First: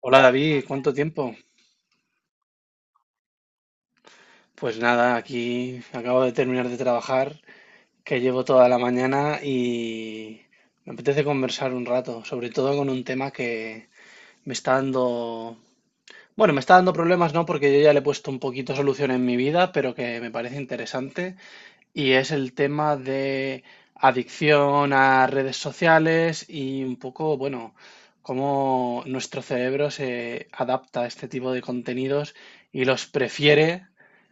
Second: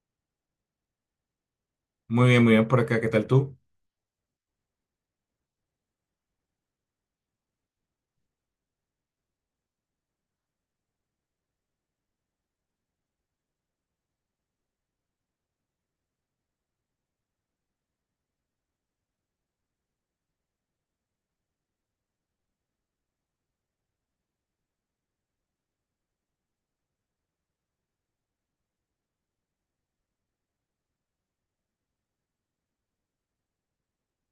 Hola David, ¿cuánto tiempo? Muy bien por acá. ¿Qué tal tú? Pues nada, aquí acabo de terminar de trabajar, que llevo toda la mañana y me apetece conversar un rato, sobre todo con un tema que me está dando, bueno, me está dando problemas, ¿no? Porque yo ya le he puesto un poquito solución en mi vida, pero que me parece interesante. Y es el tema de adicción a redes sociales y un poco, bueno, cómo nuestro cerebro se adapta a este tipo de contenidos y los prefiere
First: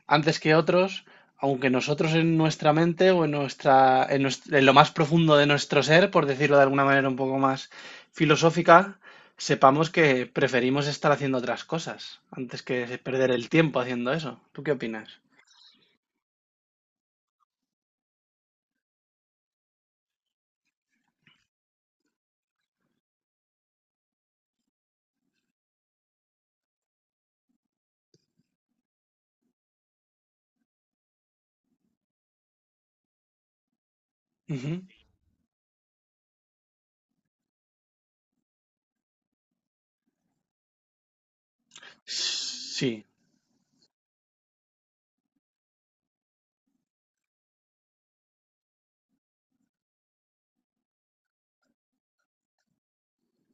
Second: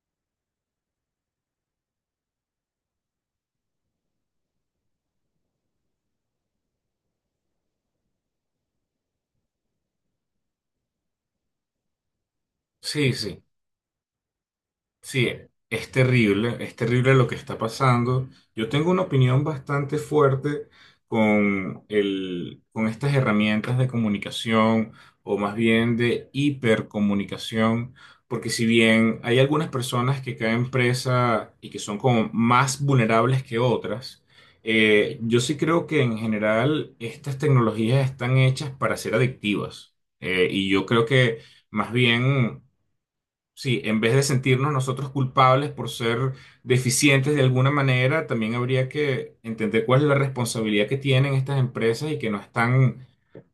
antes que otros, aunque nosotros en nuestra mente o en lo más profundo de nuestro ser, por decirlo de alguna manera un poco más filosófica, sepamos que preferimos estar haciendo otras cosas antes que Sí, perder sí. el tiempo haciendo eso. ¿Tú qué opinas? Sí, es terrible lo que está pasando. Yo tengo una opinión bastante fuerte con con estas herramientas de comunicación o más bien de hipercomunicación, porque si bien hay algunas personas que caen presa y que son como más vulnerables que otras, Ujú. Yo sí creo que en general estas tecnologías están hechas para ser adictivas. Y yo creo que más bien. Sí. Sí, en vez de sentirnos nosotros culpables por ser deficientes de alguna manera, también habría que entender cuál es la responsabilidad que tienen estas empresas y que no están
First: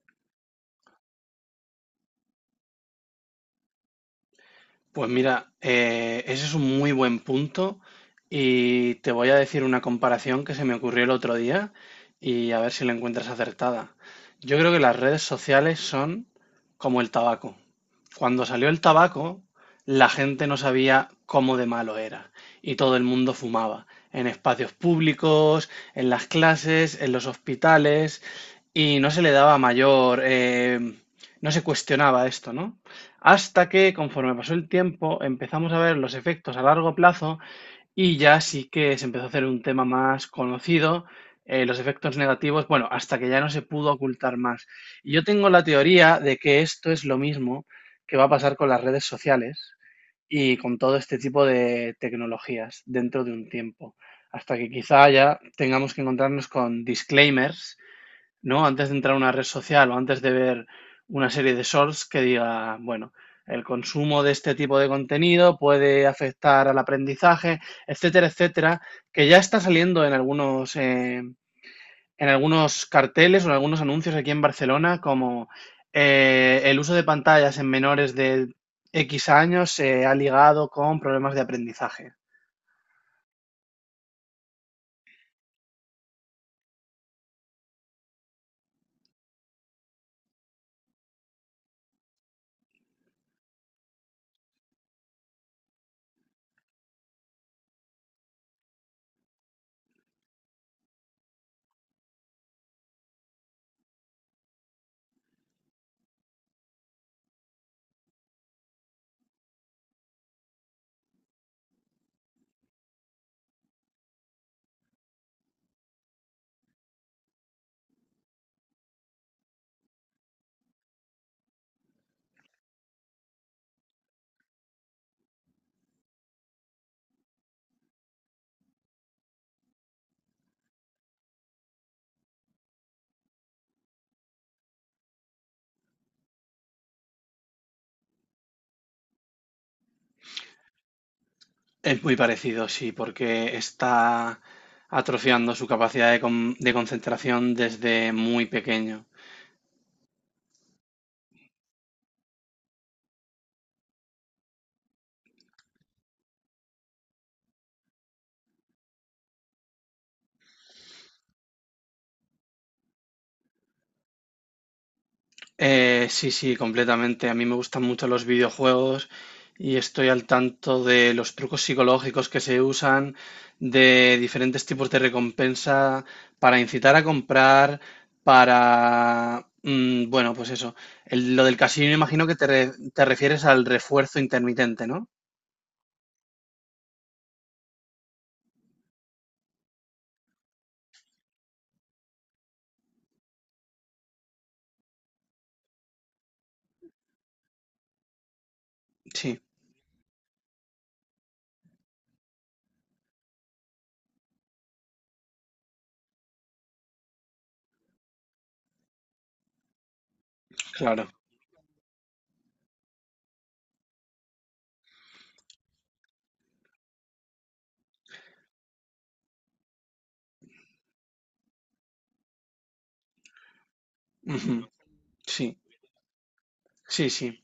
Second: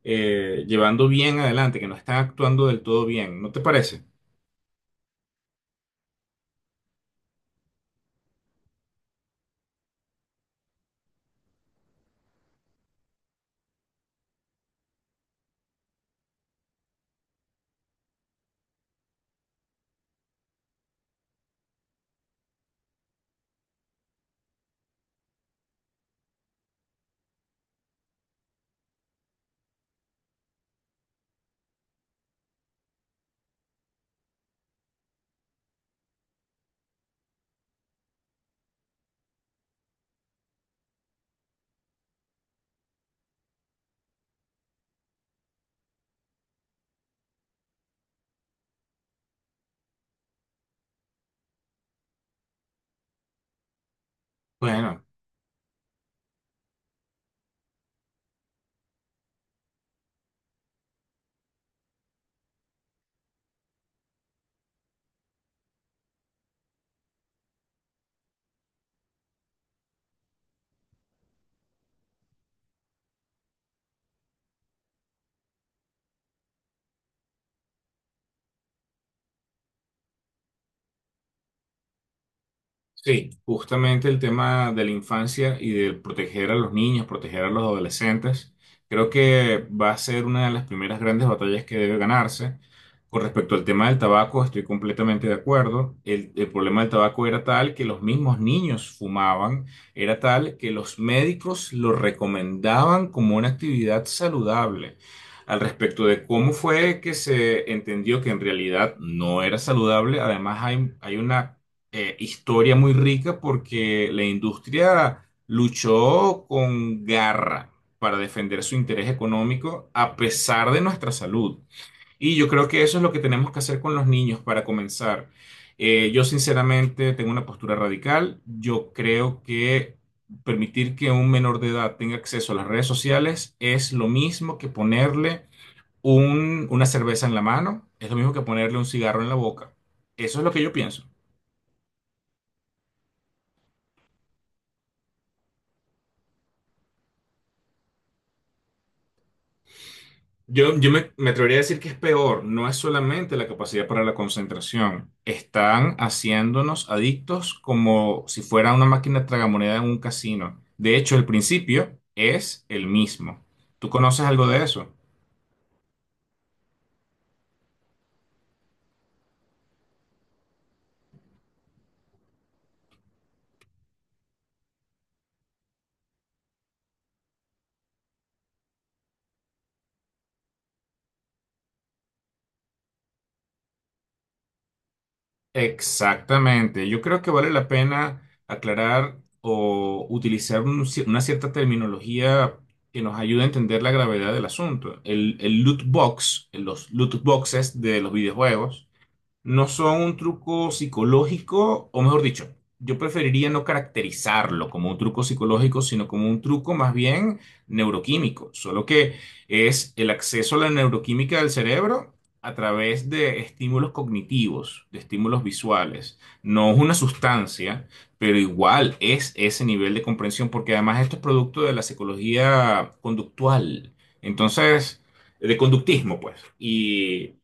llevando bien adelante, que no están actuando del todo bien. ¿No te parece? Pues mira, ese es un muy buen punto y te voy a decir una comparación que se me ocurrió el otro día y a ver si la encuentras acertada. Yo creo que las redes sociales son como el tabaco. Cuando salió el tabaco, la gente no sabía cómo de malo era y todo el mundo fumaba, en espacios públicos, en las clases, en los hospitales y no se le daba mayor, no se cuestionaba esto, ¿no? Hasta que, conforme pasó el tiempo, empezamos a ver los efectos a largo plazo y ya sí que se empezó a hacer un tema más conocido, los efectos negativos, bueno, hasta que ya no se pudo ocultar más. Y yo tengo la teoría de que esto es lo mismo que va a pasar con las redes sociales y con todo este tipo de tecnologías dentro de un tiempo, hasta que Bueno. quizá ya tengamos que encontrarnos con disclaimers, ¿no? Antes de entrar a una red social o antes de ver una serie de shorts que diga, bueno, el consumo de este tipo de contenido puede afectar al aprendizaje, etcétera, etcétera, que ya está saliendo en algunos, en algunos carteles o en algunos anuncios aquí en Barcelona, como el uso de pantallas en menores de X años se ha ligado con problemas de aprendizaje. Sí, justamente el tema de la infancia y de proteger a los niños, proteger a los adolescentes, creo que va a ser una de las primeras grandes batallas que debe ganarse. Con respecto al tema del tabaco, estoy completamente de acuerdo. El problema del tabaco era tal que los mismos niños fumaban, era tal que los médicos lo recomendaban como una actividad saludable. Al respecto de cómo fue que se entendió que en realidad no era saludable, además hay una historia muy rica porque la industria luchó con garra para defender su interés económico a pesar de nuestra salud. Y yo creo que eso es lo que tenemos que hacer con los niños para comenzar. Yo sinceramente tengo una postura radical. Yo creo que permitir que un menor de edad tenga acceso a las redes sociales es lo mismo que ponerle una cerveza en la mano, es lo mismo que ponerle un cigarro en la boca. Eso es lo que yo pienso. Es muy parecido, sí, porque está atrofiando su capacidad de concentración desde muy pequeño. Yo me atrevería a decir que es peor, no es solamente la capacidad para la concentración, están haciéndonos adictos como si fuera una máquina tragamoneda en un casino. De hecho, el principio es el mismo. ¿Tú conoces algo de eso? Sí, sí, completamente. A mí me gustan mucho los videojuegos y estoy al tanto de los trucos psicológicos que se usan, de diferentes tipos de recompensa para incitar a comprar, bueno, pues eso. Lo del casino, imagino que te refieres al refuerzo intermitente, ¿no? Exactamente, yo creo que vale la pena aclarar o utilizar una cierta terminología que nos ayude a entender la gravedad del asunto. El loot box, los loot boxes de los videojuegos Sí, no son un truco psicológico, o mejor dicho, yo preferiría no caracterizarlo como un truco psicológico, sino como un truco más bien neuroquímico, solo que es el acceso a la claro. neuroquímica del cerebro a través de estímulos cognitivos, de estímulos visuales. No es una sustancia, pero igual es ese nivel de comprensión, porque además esto es producto de la psicología conductual. Ujú, Entonces, sí. de conductismo, pues. Sí, sí, Y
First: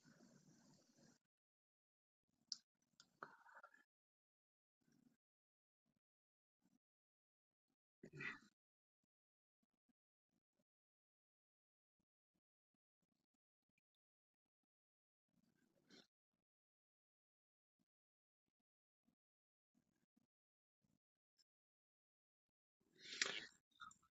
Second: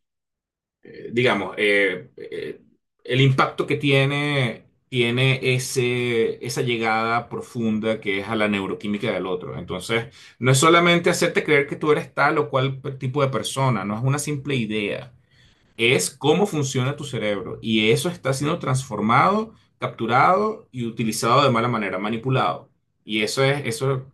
digamos, el impacto que tiene, tiene esa llegada profunda que es a la neuroquímica del otro. Entonces, no es solamente hacerte creer que tú eres tal o cual tipo de persona, no es una simple idea, es cómo funciona tu cerebro y eso está siendo transformado, capturado y utilizado de mala manera, manipulado. Y eso es, eso,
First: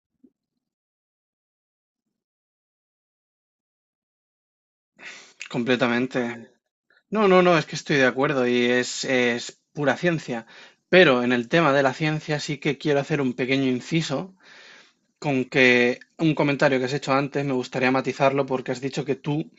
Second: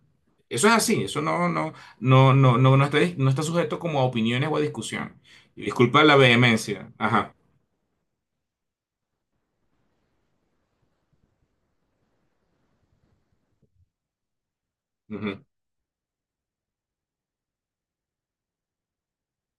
eso es así, eso no está, no está sujeto como a opiniones o a discusión. Y disculpa la completamente. vehemencia. No, Ajá. no, no, es que estoy de acuerdo y es pura ciencia. Pero en el tema de la ciencia sí que quiero hacer un pequeño inciso con Ujú. que un comentario que has hecho antes me gustaría matizarlo porque has dicho que tú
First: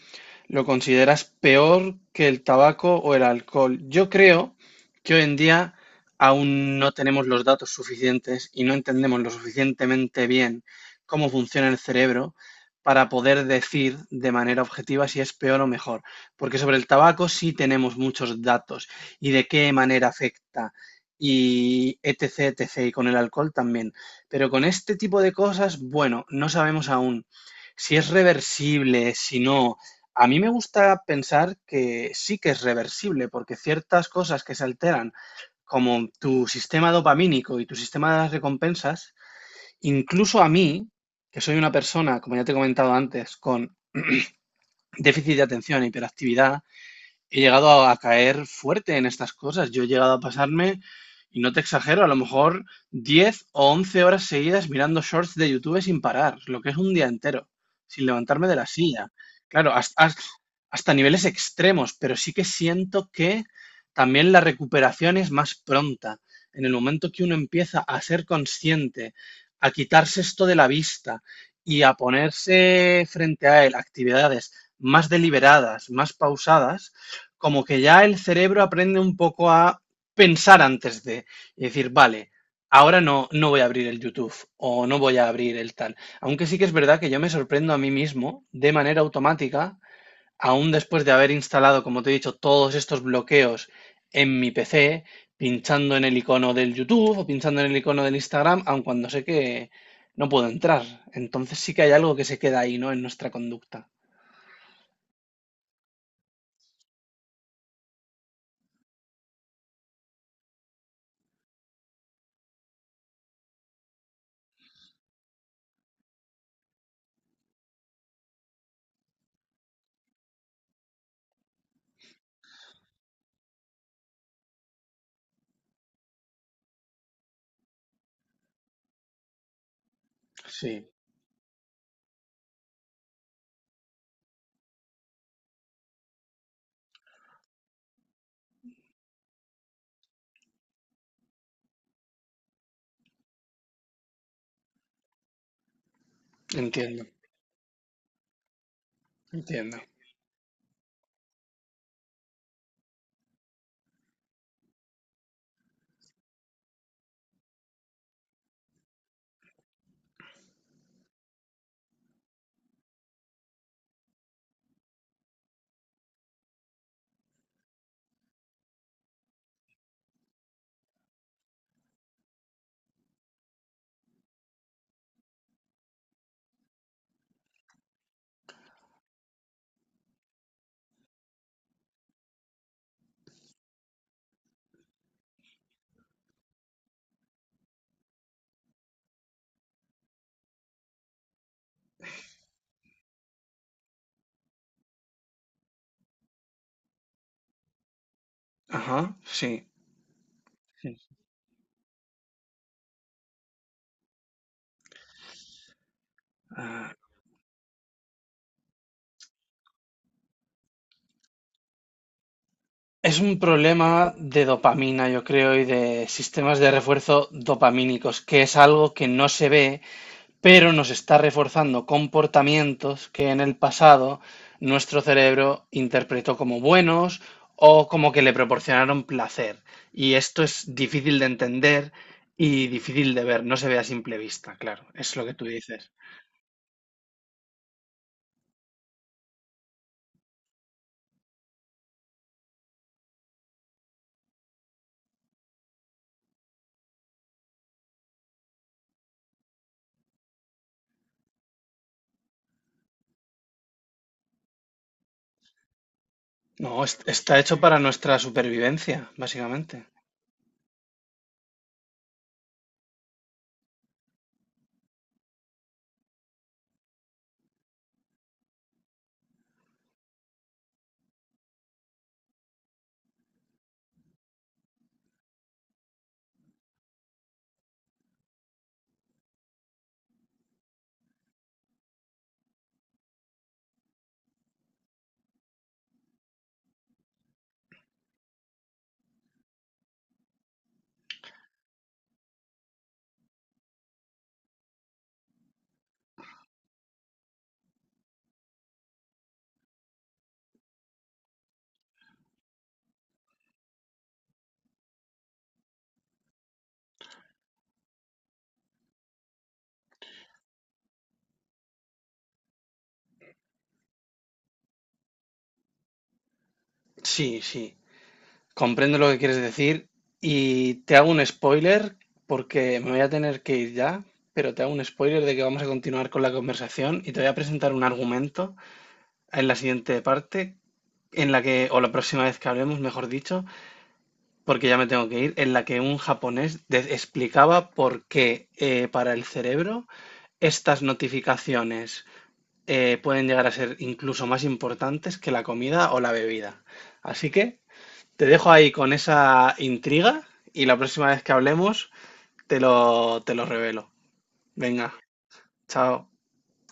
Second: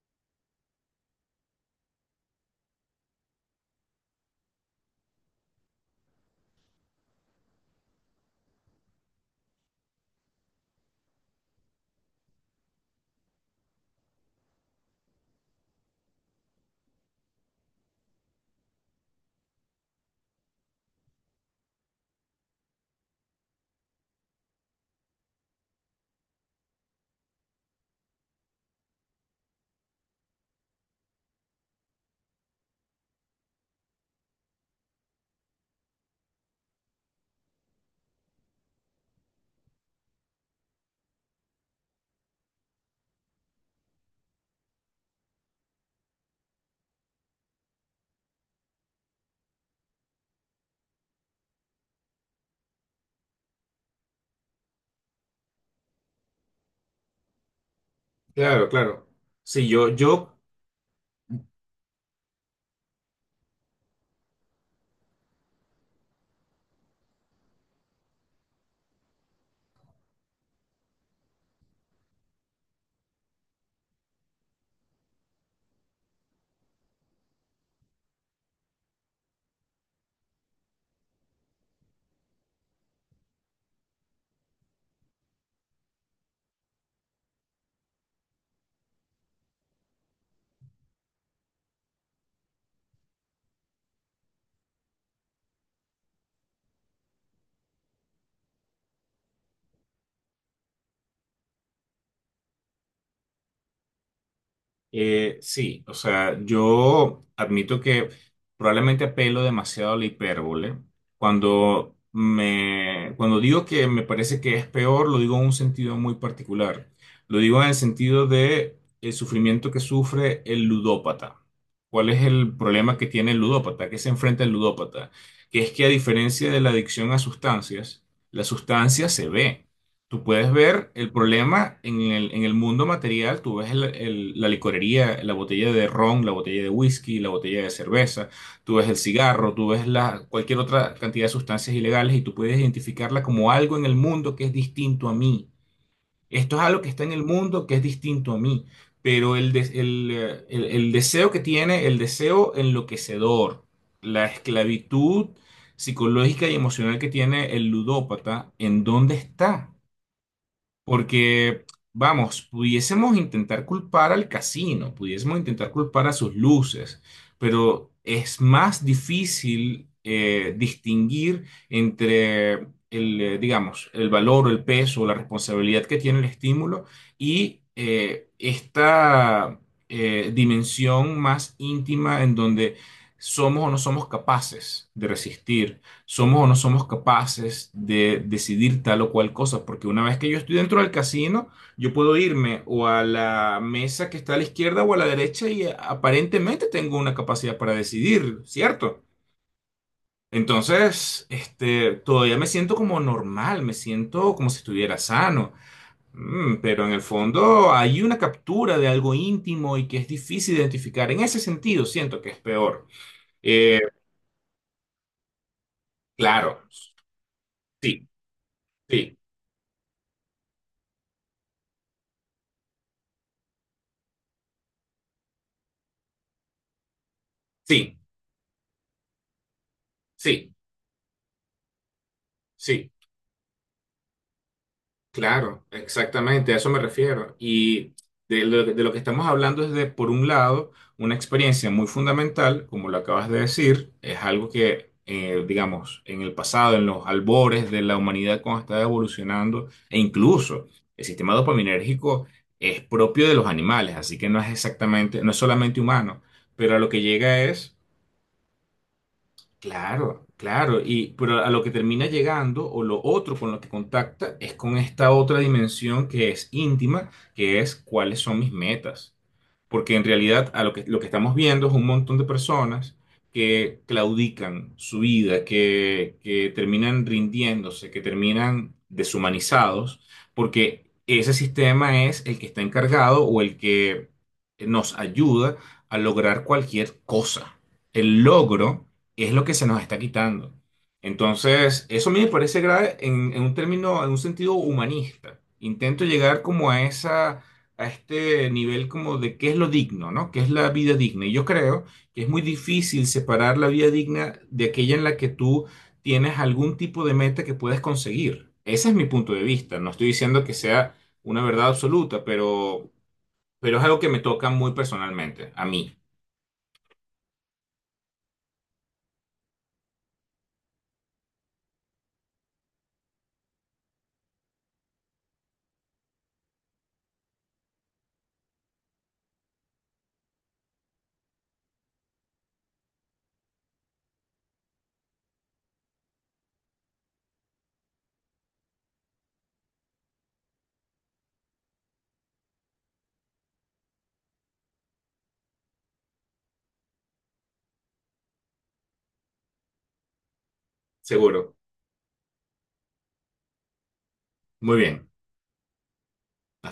lo consideras peor que el tabaco o el alcohol. Yo creo que hoy en día aún no tenemos los datos suficientes y no entendemos lo suficientemente bien cómo funciona el cerebro para poder decir de manera objetiva si es peor o mejor. Porque sobre el tabaco sí tenemos muchos datos y de qué manera afecta y etc, etc. Y con el alcohol también. Pero con este tipo de cosas, bueno, no sabemos aún si es reversible, si no, a mí me gusta pensar que sí que es reversible, porque ciertas cosas que se alteran, como tu sistema dopamínico y tu sistema de las recompensas, incluso a mí, que soy una persona, como ya te he comentado antes, con déficit de atención e hiperactividad, he llegado a caer fuerte en estas cosas. Yo he llegado a pasarme, y no te exagero, a lo mejor 10 u 11 horas seguidas mirando shorts de YouTube sin parar, lo que es un día entero, sin levantarme de la Claro, claro. silla. Sí, Claro, yo, yo hasta niveles extremos, pero sí que siento que también la recuperación es más pronta. En el momento que uno empieza a ser consciente, a quitarse esto de la vista y a ponerse frente a él actividades más deliberadas, más pausadas, como que ya el cerebro aprende un poco a pensar antes de y decir, vale, ahora no, no voy a abrir el YouTube o no voy a abrir el tal. Aunque sí que es verdad que yo me sorprendo a mí mismo de manera automática, aún después de haber instalado, como te he dicho, todos estos bloqueos en mi PC, pinchando en el icono del YouTube o pinchando en el icono del Instagram, aun cuando sé que no puedo entrar. Entonces sí que hay algo que se queda ahí, ¿no? En nuestra conducta. Sí, o sea, yo admito que probablemente apelo demasiado a la hipérbole. Cuando digo que me parece que es peor, lo digo en un sentido muy particular. Lo digo en el sentido de el sufrimiento que sufre el ludópata. ¿Cuál es el problema que tiene el ludópata? ¿Qué se enfrenta el ludópata? Que es que a diferencia de la adicción a sustancias, la sustancia se ve. Tú puedes Sí, ver el problema en en el mundo material, tú ves la licorería, la botella de ron, la botella de whisky, la botella de cerveza, tú ves el cigarro, tú ves la, cualquier otra cantidad de sustancias ilegales y tú puedes identificarla como algo en el mundo que es distinto a mí. Esto es algo que está entiendo, en el mundo que es distinto a mí, pero entiendo. El deseo que tiene, el deseo enloquecedor, la esclavitud psicológica y emocional que tiene el ludópata, ¿en dónde está? Porque, vamos, pudiésemos intentar culpar al casino, pudiésemos intentar culpar a sus luces, pero es más difícil distinguir entre digamos, el valor o el peso o la responsabilidad que tiene el estímulo y esta dimensión más íntima en donde somos o no somos capaces de resistir, somos o no somos capaces de decidir tal o cual cosa, porque una vez que yo estoy dentro del casino, yo puedo irme o a la mesa que está a la izquierda o a la derecha y aparentemente tengo una capacidad para decidir, ¿cierto? Ajá, sí. Entonces, este, todavía me siento como normal, me siento como si estuviera sano. Mm, pero en Ah, el fondo hay una captura de algo íntimo y que es difícil identificar. En ese sentido, siento que es peor. es un Eh, problema de dopamina, yo creo, y de sistemas claro, de refuerzo sí, dopamínicos, que es algo que sí, no se ve, pero nos está reforzando comportamientos que en el pasado nuestro cerebro interpretó como buenos o sí, como que le proporcionaron placer. Y esto sí. es difícil de entender y Sí, difícil de ver, no se ve a simple vista, claro, es lo que tú claro, dices. exactamente, a eso me refiero. Y de lo que estamos hablando es de, por un lado, una experiencia muy fundamental, como lo acabas de decir, es algo que, digamos, en el pasado, en los albores de la humanidad cuando estaba evolucionando, e incluso el sistema dopaminérgico es propio de los animales, así que no es exactamente, no es solamente humano, No, pero a lo que está llega hecho es. para nuestra supervivencia, básicamente. Claro, claro, y pero a lo que termina llegando o lo otro con lo que contacta es con esta otra dimensión que es íntima, que es cuáles son mis metas. Porque en realidad a lo que estamos viendo es un montón de personas que claudican su vida, que terminan rindiéndose, que terminan deshumanizados, porque ese sistema es el que está encargado o el que nos ayuda a lograr cualquier cosa. El logro, y es lo que se nos está quitando. Entonces, eso a mí me parece grave en un término, en un sentido humanista. Intento llegar como a esa, a este nivel como de qué es lo digno, ¿no? ¿Qué es la vida digna? Y yo creo que es muy difícil separar la vida digna de aquella en la que tú tienes algún tipo de meta que puedes conseguir. Ese es mi punto de vista. No estoy diciendo que sea una verdad absoluta, pero es algo que me toca muy personalmente, a mí, Sí, sí. Comprendo lo que quieres decir y te hago un spoiler porque me voy a tener que ir ya, pero te hago un spoiler de que vamos a continuar con la conversación y te voy a presentar un argumento en la siguiente parte, en la que, o la próxima vez que hablemos, mejor dicho, porque ya me tengo que ir, en la que un japonés explicaba por qué para el cerebro estas notificaciones pueden llegar a ser incluso más importantes que la comida o la bebida. Así que te dejo ahí con esa intriga y la próxima vez que seguro. hablemos te lo revelo. Muy Venga, bien. chao.